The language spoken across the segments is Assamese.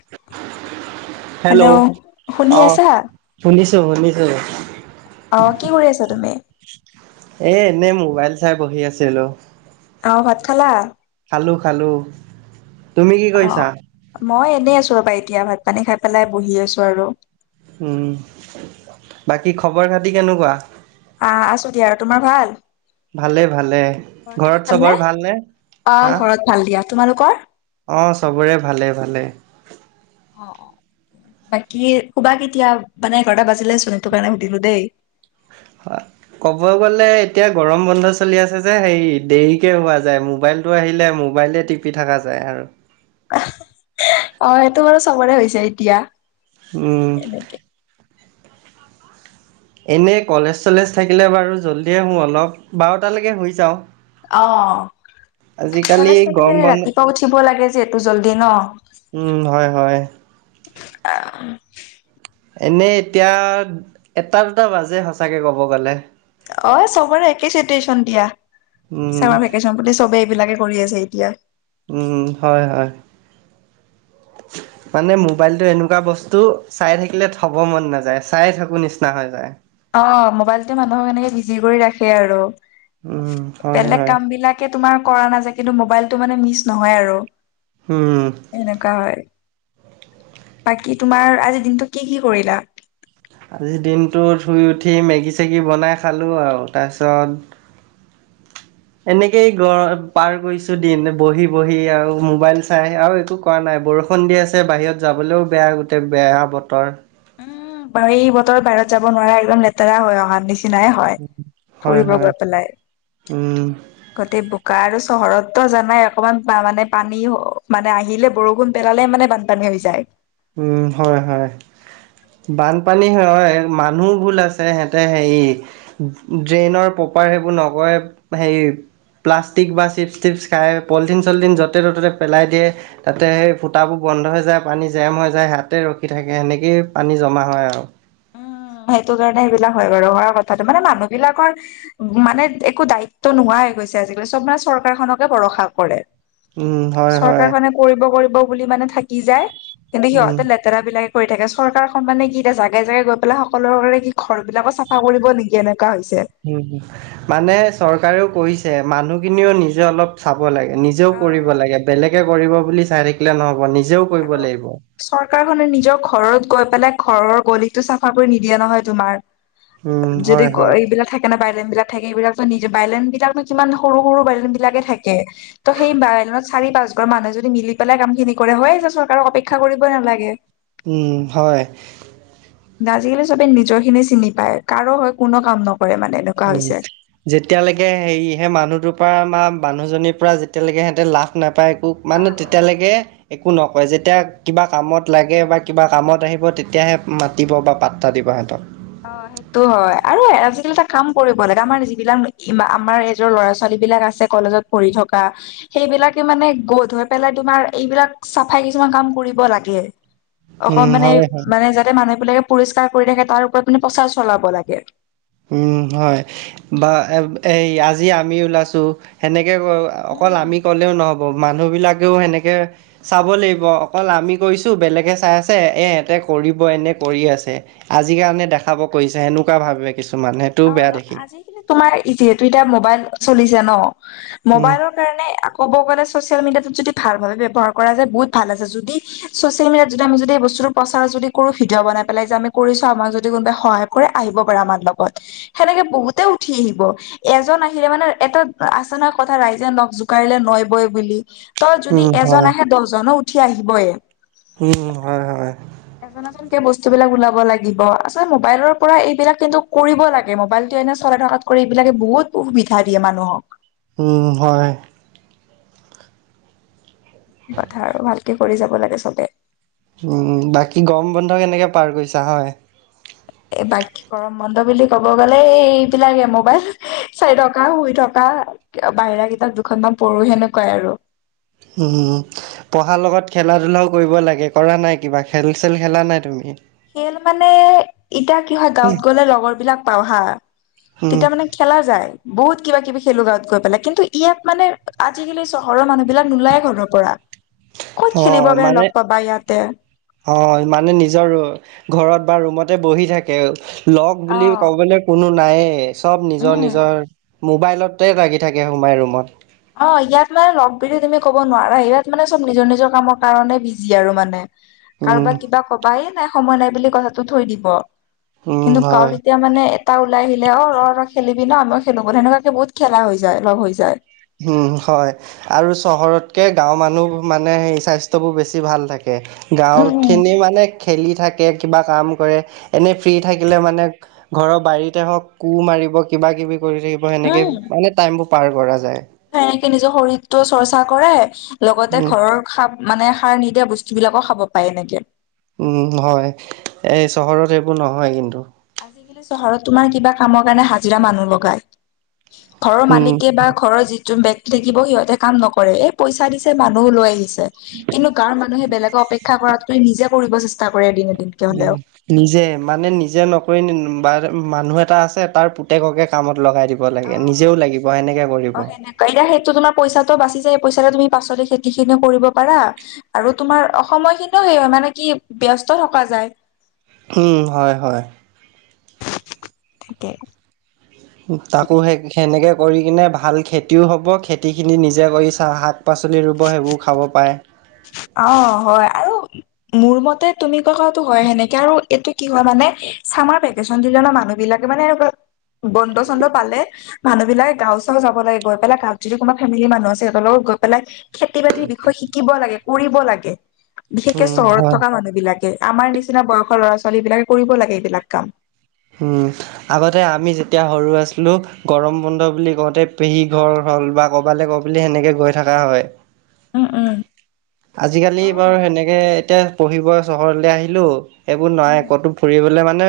[unintelligible] হেল্ল' শুনি আহ আছা? শুনিছোঁ শুনিছোঁ? অঁ', কি কৰি আছা তুমি? এ এনেই মোবাইল চাই বহি আছিলো। আহ ভাত খালা। খালো খালো। তুমি কি অ কৰিছা? মই এনেই আছো ৰবা, এতিয়া ভাত পানী খাই পেলাই বহি আছো আৰু। উম, বাকী খবৰ খাতি কেনেকুৱা? আহ আছো দিয়া আৰু। তোমাৰ ভাল? ভালে ভালে। ঘৰত ভাল নে? চবৰ ভালনে অঁহ ঘৰত ভাল দিয়া। তোমালোকৰ? অঁ চবৰে ভালে ভালে। অঁ, অঁ। বাকী শুবা কেতিয়া? মানে এঘাৰটা বাজিলে চোন সেইটো কাৰণে সুধিলো দেই। [inaudible] ক'ব গ'লে এতিয়া গৰম বন্ধ চলি আছে যে হে দেৰিকে হোৱা যায় মোবাইল টো আহিলে মোবাইলে টিপি থাকা যায় আৰু। অ' সেইটো বাৰু চবৰে হৈছে এতিয়া। উম। এনেকে। এনেই কলেজ চলেজ থাকিলে বাৰু জল্দিয়ে শুওঁ অলপ। বাৰটালৈকে শুই যাও। অ কলেজ থাকিলে ৰাতিপুৱা উঠিব লাগে যিহেতু জল্দি ন। উম হয় হয়। আহ এনেই এতিয়া এটা দুটা বাজে সঁচাকে ক'ব গ'লে। অ' চবৰে একে চিটুৱেশ্যন দিয়া উম চামাৰ ভেকেচন বুলি চবেই এইবিলাকে কৰি আছে এতিয়া। উম হয় হয়। [inaudible] মানে মোবাইলটো এনেকুৱা বস্তু চাই থাকিলে থ'ব মন নাযায়, চায় থাকোঁ নিচিনা হৈ যায়। অঁ মোবাইলটোৱে মানুহক এনেকে বিজি কৰি ৰাখে আৰু। উম হয় বেলেগ হয় কাম বিলাক তেনেকে তোমাৰ কৰা নাযায় কিন্তু মোবাইলটো মানে মিছ নহয় আৰু। হোম। এনেকুৱা হয়। বাকী তোমাৰ আজিৰ দিনটোত কি কি কৰিলা? আজিৰ দিনটোত শুই উঠি মেগী চেগী বনাই খালোঁ আৰু তাৰপিছত এনেকেই গৰ পাৰ কৰিছো দিন বহি বহি আৰু মোবাইল চাই আৰু একো কৰা নাই বৰষুণ দি আছে বাহিৰত যাবলৈও বেয়া গোটেই বেয়া বতৰ। উম এই বতৰ বাহিৰত যাব নোৱাৰা একদম লেতেৰা হয় অহাৰ নিচিনাই হয়, হয় ফুৰিব হয় গৈ পেলাই। উম গোটেই বোকা আৰু চহৰতো জানাই অকমান মানে পানী মানে আহিলে বৰষুণ পেলালে মানে বান পানী হৈ যায়। উম হয় হয়। বানপানী হয়, মানুহ ভুল আছে সিহঁতে হেৰি ড্ৰেইনৰ প্ৰপাৰ সেইবোৰ নকৰে হেৰি প্লাষ্টিক বা চিপছ চটিপছ খায় পলিথিন চলিথিন য'তে ত'তে পেলাই দিয়ে। তাতে সেই ফুটাবোৰ বন্ধ হৈ যায় পানী জাম হৈ যায় হেয়াতে ৰখি থাকে, সেনেকৈয়ে পানী জমা হয় আৰু। সেইটো কাৰণে সেইবিলাক হয় বাৰু নোহোৱা নহয় বাৰু কথাটো মানে মানুহ বিলাকৰ মানে একো দায়িত্ব নোহোৱা হৈ গৈছে আজিকালি চব মানে চৰকাৰ খনকে ভৰসা কৰে। উম হয় চৰকাৰ হয় খনে কৰিব কৰিব বুলি মানে থাকি যায় কিন্তু উম সিহঁতে লে তেৰা বিলাকে কৰি থাকে চৰকাৰখন মানে কি এতিয়া জাগাই জাগাই গৈ পেলাই সকলৰ কাৰনে কি ঘৰ বিলাকো চাফা কৰিব নেকি এনেকুৱা হৈছে। উম উম্, মানে চৰকাৰেও কৰিছে, মানুহখিনিও নিজে অলপ চাব লাগে নিজেও কৰিব অ', লাগে, বেলেগে কৰিব বুলি চাই থাকিলে নহ'ব নিজেও কৰিব আৰু লাগিব। চৰকাৰখনে নিজৰ ঘৰত গৈ পেলাই ঘৰৰ গলিটো চাফা কৰি নিদিয়ে নহয় তোমাৰ। উম যদি হয় হয় এইবিলাক থাকে বাইলেন বিলাক থাকে এইবিলাকতো নিজে বাইলেনবিলাকতো কিমান সৰু সৰু বাইলেনবিলাকে থাকে ত' সেই বাইলাইনত চাৰি পাঁচ ঘৰ মানুহে যদি মিলি পেলাই কাম খিনি কৰে হয় চৰকাৰক অপেক্ষা কৰিবই নালাগে। উম হয়। আজিকালি সবে নিজৰ খিনি চিনি পায় কাৰো হৈ কোনো কাম নকৰে মানে এনেকুৱা উম। হৈছে যেতিয়ালেকে হেৰি হে মানুহটোৰ পৰা বা মানুহজনীৰ পৰা যেতিয়ালেকে সিহঁতে লাভ নাপায় একো অ মানে অ তেতিয়ালেকে একো নকয় যেতিয়া কিবা কামত লাগে বা কিবা কামত আহিব তেতিয়াহে মাতিব বা পাত্তা দিব সিহঁতক। অ সেই তো হয় আৰু আজিকালি এটা কাম কৰিব লাগে আমাৰ যিবিলাক আমাৰ এইজৰ ল'ৰা ছোৱালী বিলাক আছে কলেজত পঢ়ি থকা সেইবিলাকে মানে গ্ৰথ হৈ পেলাই তোমাৰ এইবিলাক চফাই কিছুমান কাম কৰিব লাগে। অকন উম মানে হয় হয় মানে যাতে মানুহ বিলাকে পৰিষ্কাৰ কৰি থাকে তাৰ ওপৰত মানে প্ৰচাৰ চলাব লাগে। উম হয় বা এ এই আজি আমি ওলাইছো সেনেকে অ অকল উম আমি ক'লেও নহ'ব মানুহবিলাকেও সেনেকে চাব লাগিব অকল আমি কৰিছোঁ বেলেগে চাই আছে এ ইহঁতে কৰিব এনে কৰি আছে আজিৰ কাৰণে দেখাব কৰিছে সেনেকুৱা ভাবে কিছুমানুহে। অ ন আজিকালি তোমাৰ যিহেতু এতিয়া মোবাইল চলিছে ন উম মোবাইলত কাৰণে ক'ব গ'লে চচিয়েল মিডিয়াটো যদি ভাল ভাবে ব্যৱহাৰ কৰা যায় বহুত ভাল আছে যদি চচিয়েল মিডিয়াত যদি আমি যদি বস্তুটো প্ৰচাৰ যদি কৰো ভিডিঅ বানাই পেলাই যে আমি কৰিছোঁ আমাক যদি কোনোবাই সহায় কৰে আহিব পাৰে আমাৰ লগত সেনেকে বহুতে উঠি আহিব। এজন আহিলে মানে এটা আছে নহয় কথা ৰাইজে নখ জোকাৰিলে নৈ বই বুলি। তই যদি উম, হয়। এজন আহে দহজনো উঠি আহিবয়ে। হুম হুম হয় হয়। এজন এজনকে বস্তু বিলাক ওলাব লাগিব, আচলতে মোবাইলৰ পৰা এইবিলাক কিন্তু কৰিব লাগে মোবাইলটো এনে চলাই থকাত কৰি এইবিলাকে বহুত সুবিধা দিয়ে মানুহক। উম হয়। কথা আৰু ভালকে কৰি যাব লাগে সবে। উম বাকী গৰম বন্ধ কেনেকে পাৰ কৰিছা হয়? এই বাকী গৰম বন্ধ বুলি ক'ব গ'লে এই এইবিলাকে মোবাইল চাৰি থকা শুই থকা। বাহিৰা কিতাপ দুখনমান পঢ়ো সেনেকুৱাই আৰু। হুম হুমউম্। পঢ়াৰ লগত খেলা ধূলাও কৰিব লাগে, কৰা নাই? কিবা খেল চেল খেলা নাই তুমি? খেল মানে এতিয়া কি হয় গাঁৱত গলে লগৰ বিলাক পাওঁ হা, উম, তেতিয়া মানে খেলা যায়। বহুত কিবা কিবি খেলোঁ গাঁৱত গৈ পেলাই, কিন্তু ইয়াত মানে আজিকালি চহৰৰ মানুহ বিলাক নোলায় ঘৰৰ পৰা। ক'ত খেলিবৰ অ' কাৰণে মানে লগ পাবা ইয়াতে অ' মানে নিজৰ ঘৰত বা ৰুমতে বহি থাকে। লগ অ', বুলি ক'বলৈ কোনো নায়ে, চব নিজৰ উম। নিজৰ মোবাইলতে লাগি থাকে সোমাই ৰুমত। অ' ইয়াত মানে লগ বুলি তুমি ক'ব নোৱাৰা। ইয়াত মানে চব নিজৰ নিজৰ কামৰ কাৰণে বিজি আৰু মানে। উম, কাৰোবাক কিবা কবা, এই নাই সময় নাই বুলি কথাটো থৈ দিব। উম, কিন্তু হয়। কাৰো এতিয়া মানে তাৰ ওলাই আহিলে অ, ৰ খেলিবি ন, আমি খেলো সেনেকুৱাকে বহুত খেলা হৈ যায়, লগ হৈ যায়। উম, হয়, আৰু চহৰতকে গাঁওৰ মানুহ মানে সেই স্বাস্থ্যয় বোৰ বেছি ভাল থাকে। তে উম, গাঁৱৰ উম, খিনি মানে খেলি থাকে, কিবা কাম কৰে, এনেই ফ্ৰী থাকিলে মানে ঘৰৰ বাৰীতে হওঁক কোৰ মাৰিব কিবা কিবি কৰি থাকিব, সেনেকে মানে টাইমবোৰ পাৰ কৰা যায়। সনেকে নিজৰ শৰীৰটো চৰ্চা কৰে, লগতে উম ঘৰৰ খাপ মানে সাৰ নিদিয়া বস্তু বিলাকো খাব পায় এনেকে। উম, হয়, এই চহৰত এইবোৰ নহয় কিন্তু। আজিকালি চহৰত তোমাৰ কিবা কামৰ কাৰণে হাজিৰা মানুহ লগায়। ঘৰৰ উম মালিকে বা ঘৰৰ যিটো ব্যক্তি থাকিব সিহঁতে কাম নকৰে, এই পইচা দিছে মানুহো লৈ আহিছে। কিন্তু গাঁৱৰ মানুহে বেলেগক অপেক্ষা কৰাতকৈ নিজে কৰিব চেষ্টা কৰে এদিনে এদিন। হলেও উম। নিজে মানে নিজে নকৰি বা মানুহ এটা আছে তাৰ পুতেককে কামত লগাই দিব। লাগে, নিজেও লাগিব সেনেকে কৰিব। হয়নে? সেইটো তোমাৰ পইচাটো বাচি যায়। পইাটো তুমি পাছতে খেতি খিনি কৰিব পাৰা। আৰু তোমাৰ অ' সময় খিনিও সেই হয় মানে কি ব্যস্ত থকা যায়। উম, হয়, হয়। ঠিকে। তাকো হেই একে। সেনেকৈ কৰি কিনে ভাল খেতিও হ'ব, খেতিখিনি নিজে কৰি চা শাক, পাচলি ৰুব সেইবোৰ খাব পাৰে। অ', হয়, আৰু মোৰ মতে তুমি কথাটো কি হয়, সেনেকে আৰু এইটো কি হয় মানে চামাৰ ব ফেশ্বন ডিজাইন মানুহ বিলাকে মানে এনেকুৱা বন্ধ চন্দ পালে মানুহবিলাক গাঁও চাও যাব লাগে, গৈ পেলাই গাঁওত যদি কোনোবা ফেমিলি মানুহ আছে সিহতৰ লগত গৈ পেলাই খেতি বাতিৰ বিষয়ে শিকিব লাগে, কৰিব লাগে, বিশেষকে উম চহৰত হয় থকা মানুহ বিলাকে। আমাৰ নিচিনা বয়সৰ ল'ৰা, ছোৱালী বিলাকে কৰিব লাগে এইবিলাক কাম। হুম। আগতে আমি যেতিয়া সৰু আছিলো, গৰম বন্ধ বুলি কওঁতে পেহী ঘৰ হ'ল বা ক'বালৈ বুলি সেনেকৈ গৈ থকা হয়। উম, উম। আজিকালি অ বাৰু সেনেকে এতিয়া পঢ়িব চহৰলে আহিলো সেইবোৰ উম নই ক'তো ফুৰিবলৈ মানে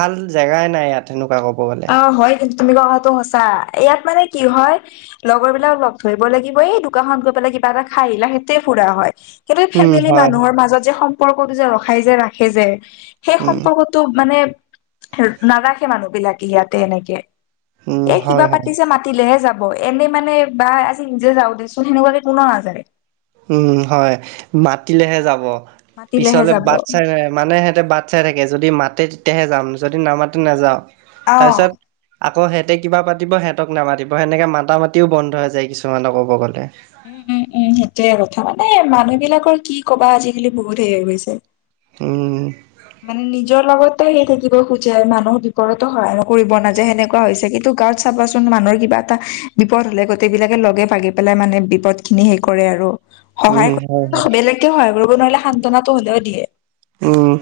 ভাল জেগাই নাই ইয়াত সেনেকুৱা ক'ব গ'লে। অ হয়, কিন্তু তুমি কোৱা কথাটো সঁচা, ইয়াত মানে কি হয় লগৰ বিলাক লগ ধৰিব লাগিব, এই দোকানখনত গৈ পেলাই কিবা এটা খাই আহিলা সেইটোৱে ফুৰা হয়। কিন্তু উম ফেমিলি হয় মানুহৰ মাজত যে সম্পৰ্কটো যে ৰখাই যে ৰাখে যে, সেই উম সম্পৰ্ক টো মানে নাৰাখে মানুহ বিলাকে ইয়াতে এনেকে। উম এই হয় কিবা হয় পাতিছে মা তিলেহে যাব, এনেই মানে বা আজি নিজে যাওঁ দেছোন সেনেকুৱাকে কোনা নাযায়। উম, হয়, মাতিলেহে যাব। মাতিলেহে পিছলে যাব বাট চাই ৰই, মানে সিহঁতে বাট চাই থাকে, যদি মাতে তেতিয়াহে যাম, যদি নামাতে নাযাওঁ। অ তাৰপিছত আকৌ সিহঁতে কিবা পাতিব সিহঁতক নামাতিব, সেনেকে মাতা, মাতিও বন্ধ হৈ যায় কিছুমানক ক'ব গলে। উম, উম, উম, সেইটোৱে কথা। মানে মানুহ বিলাকৰ কি কবা আজিকালি বহুত হে, হৈ, গৈছে। উম। মানে নিজৰ লগতো সেই থাকিব খোজে, মানুহৰ বিপৰতো সহায় কৰিব নাযায় সেনেকোৱা হৈছে, কিন্তু গাঁৱত চাবাচোন মানুহৰ কিবা এটা বিপদ হ'লে গোটেইবিলাকে লগে, ভাগি পেলাই মানে বিপদ খিনি সেই কৰে আৰু। উম, সহায় হয়, হয়। কৰিব বেলেগকে সহায় কৰিব নোৱাৰিলে সান্তনাটো হলেও দিয়ে। উম।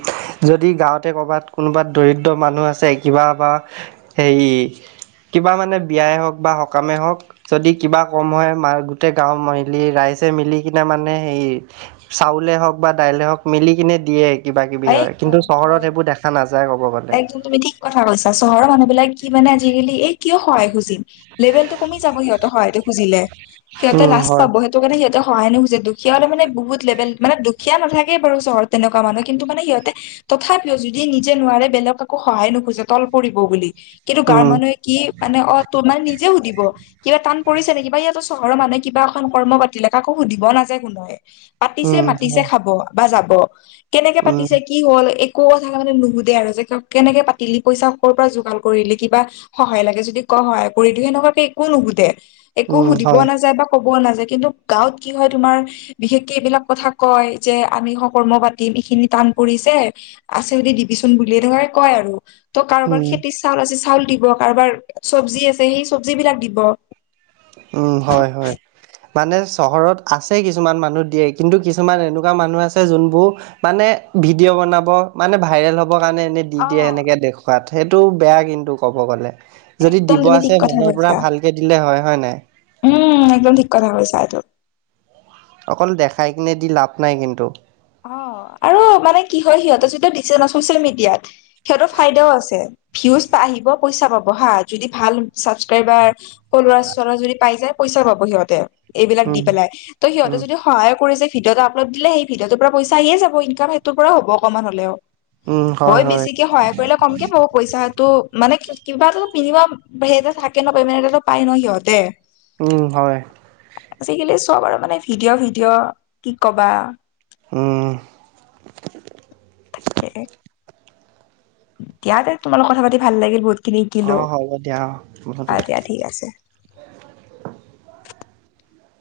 যদি গাওঁতে কৰ'বাত কোনোবাত দৰিদ্ৰ মানুহ আছে, কিবা বা সেই কিবা মানে বিয়াই হওক বা সকামেই হওক। যদি কিবা কম হয়, মা, গোটেই গাঁও মিলি ৰাইজে মিলি কিনে মানে সেই চাউলে হওঁক বা দাইলে হওক মিলি কিনে দিয়ে। কিবা কিবি এই হয়, কিন্তু তই অ চহৰত সেইবোৰ দেখা নাযায় কব গ'লে। একদম তুমি ঠিক কথা কৈছা। চহৰৰ মানুহ বিলাক কি মানে আজিকালি এই কিয় সহায় খুজিম। লেভেল টো কমি যাব সিহঁত সহায়টো খুজিলে। সিহঁতে উম লাছ হয় পাব সে টো কাৰনে সিহঁতে সহায় নোখোজে। দুখীয়া হলে মানে বহুত লেভেল। মানে দুখীয়া নাথাকেই বাৰু চহৰত তেনেকুৱা মানুহ কিন্তু মানে সিহঁতে তথাপিও যদি নিজে নোৱাৰে বেলেগ কাকো সহায় নোখোজে তল পৰিব বুলি। কিন্তু গাঁৱৰ উম মানুহে কি মানে অ তত নাই নিজে সুদিব। কিবা কাণ পৰিছে নেকি বা ইয়াতো চহৰৰ মানুহে কিবা এখন কৰ্ম পাতিলে কাকো সুধিব নাযায় কোনোৱে। পাতিছে, উম মাতিছে হয় খাব বা যাব। কেনেকে উম পাতিছে কি হ'ল, একো কথা তামানে নুশুধে আৰু যে কেনেকে পাতিলি, পইচা ক'ৰ পৰা যোগাৰ কৰিলি, কিবা সহায় লাগে যদি ক সহায় কৰি দিও, সেনেকুৱাকে একো নুশুধে। একো উম সুধিব হয় নাযায় বা ক'ব নাযায়, কিন্তু গাঁৱত কি হয়, তুমাৰ বিশেষকে এইবিলাক কথা কয় যে আমি স, কৰ্ম দিম এইখিনি টান পৰিছে, আছে যদি দিবিচোন বুলিয়ে সেতুহে কয় আৰু। ত' কাৰোবাৰ উম খেতি চাউল আছে চাউল দিব, কাৰোবাৰ চব্জি আছে সেই চবজিবলাক দিব। উম, হয় হয়। মানে চহৰত আছে কিছুমান মানুহ দিয়ে কিন্তু কিছুমান এনেকুৱা মানুহ আছে যোনবোৰ মানে ভিডিঅ' বনাব, মানে ভাইৰেল হ'বৰ কাৰণে এনে দি অ দিয়ে এনেকে দেখুৱাত, সেইটো বেয়া কিন্তু ক'ব গ'লে। যদি একদম দিব তুমি ঠিক আছে কথা মনৰ পৰা কৈছা ভালকে দিলে হয়, হয় নাই? উম, একদম ঠিক কথা কৈছা এইটো। অকল দেখাই কিনে দি লাভ নাই কিন্তু। অ, আৰু মানে কি হয় সিহঁতে যিটো দিছে ন ছচিয়েল মিডিয়াত। সিহঁতৰ ফাইদাও আছে ভিউজ বা আহিব পইচা পাব হা, যদি ভাল ছাবস্ক্ৰাইবাৰ সৰু ল'ৰা ছোৱালী যদি পাই যায়, পইচা পাব সিহঁতে এইবিলাক দি উম পেলাই। ত' সিহঁতে উম যদি সহায় কৰিছে ভিডিঅ' এটা আপলড দিলে। সেই ভিডিঅ'টো টো পৰা পইচা আহিয়ে যাব, ইনকাম সেইটো পৰা হব অকমাণ হলেও। হয় বেছিকে সহায় কৰিলে কম কে পাব পইচাটো। মানে কিবাটো মিনিমাম সেইটো থাকে ন, পেমে নেনতো পাই ন সিহঁতে? উম, হয়। আজিকালি চব আৰু মানে ভিডিঅ' ভিডিঅ', কি ক'বা? উম। [unintelligible] দিয়া তে তোমালোকত কথা পাতি ভাল লাগিল, বহুত খিনি অ শিকিলো। হ'ব দিয়া অ আহ দিয়া, ঠিক আছে।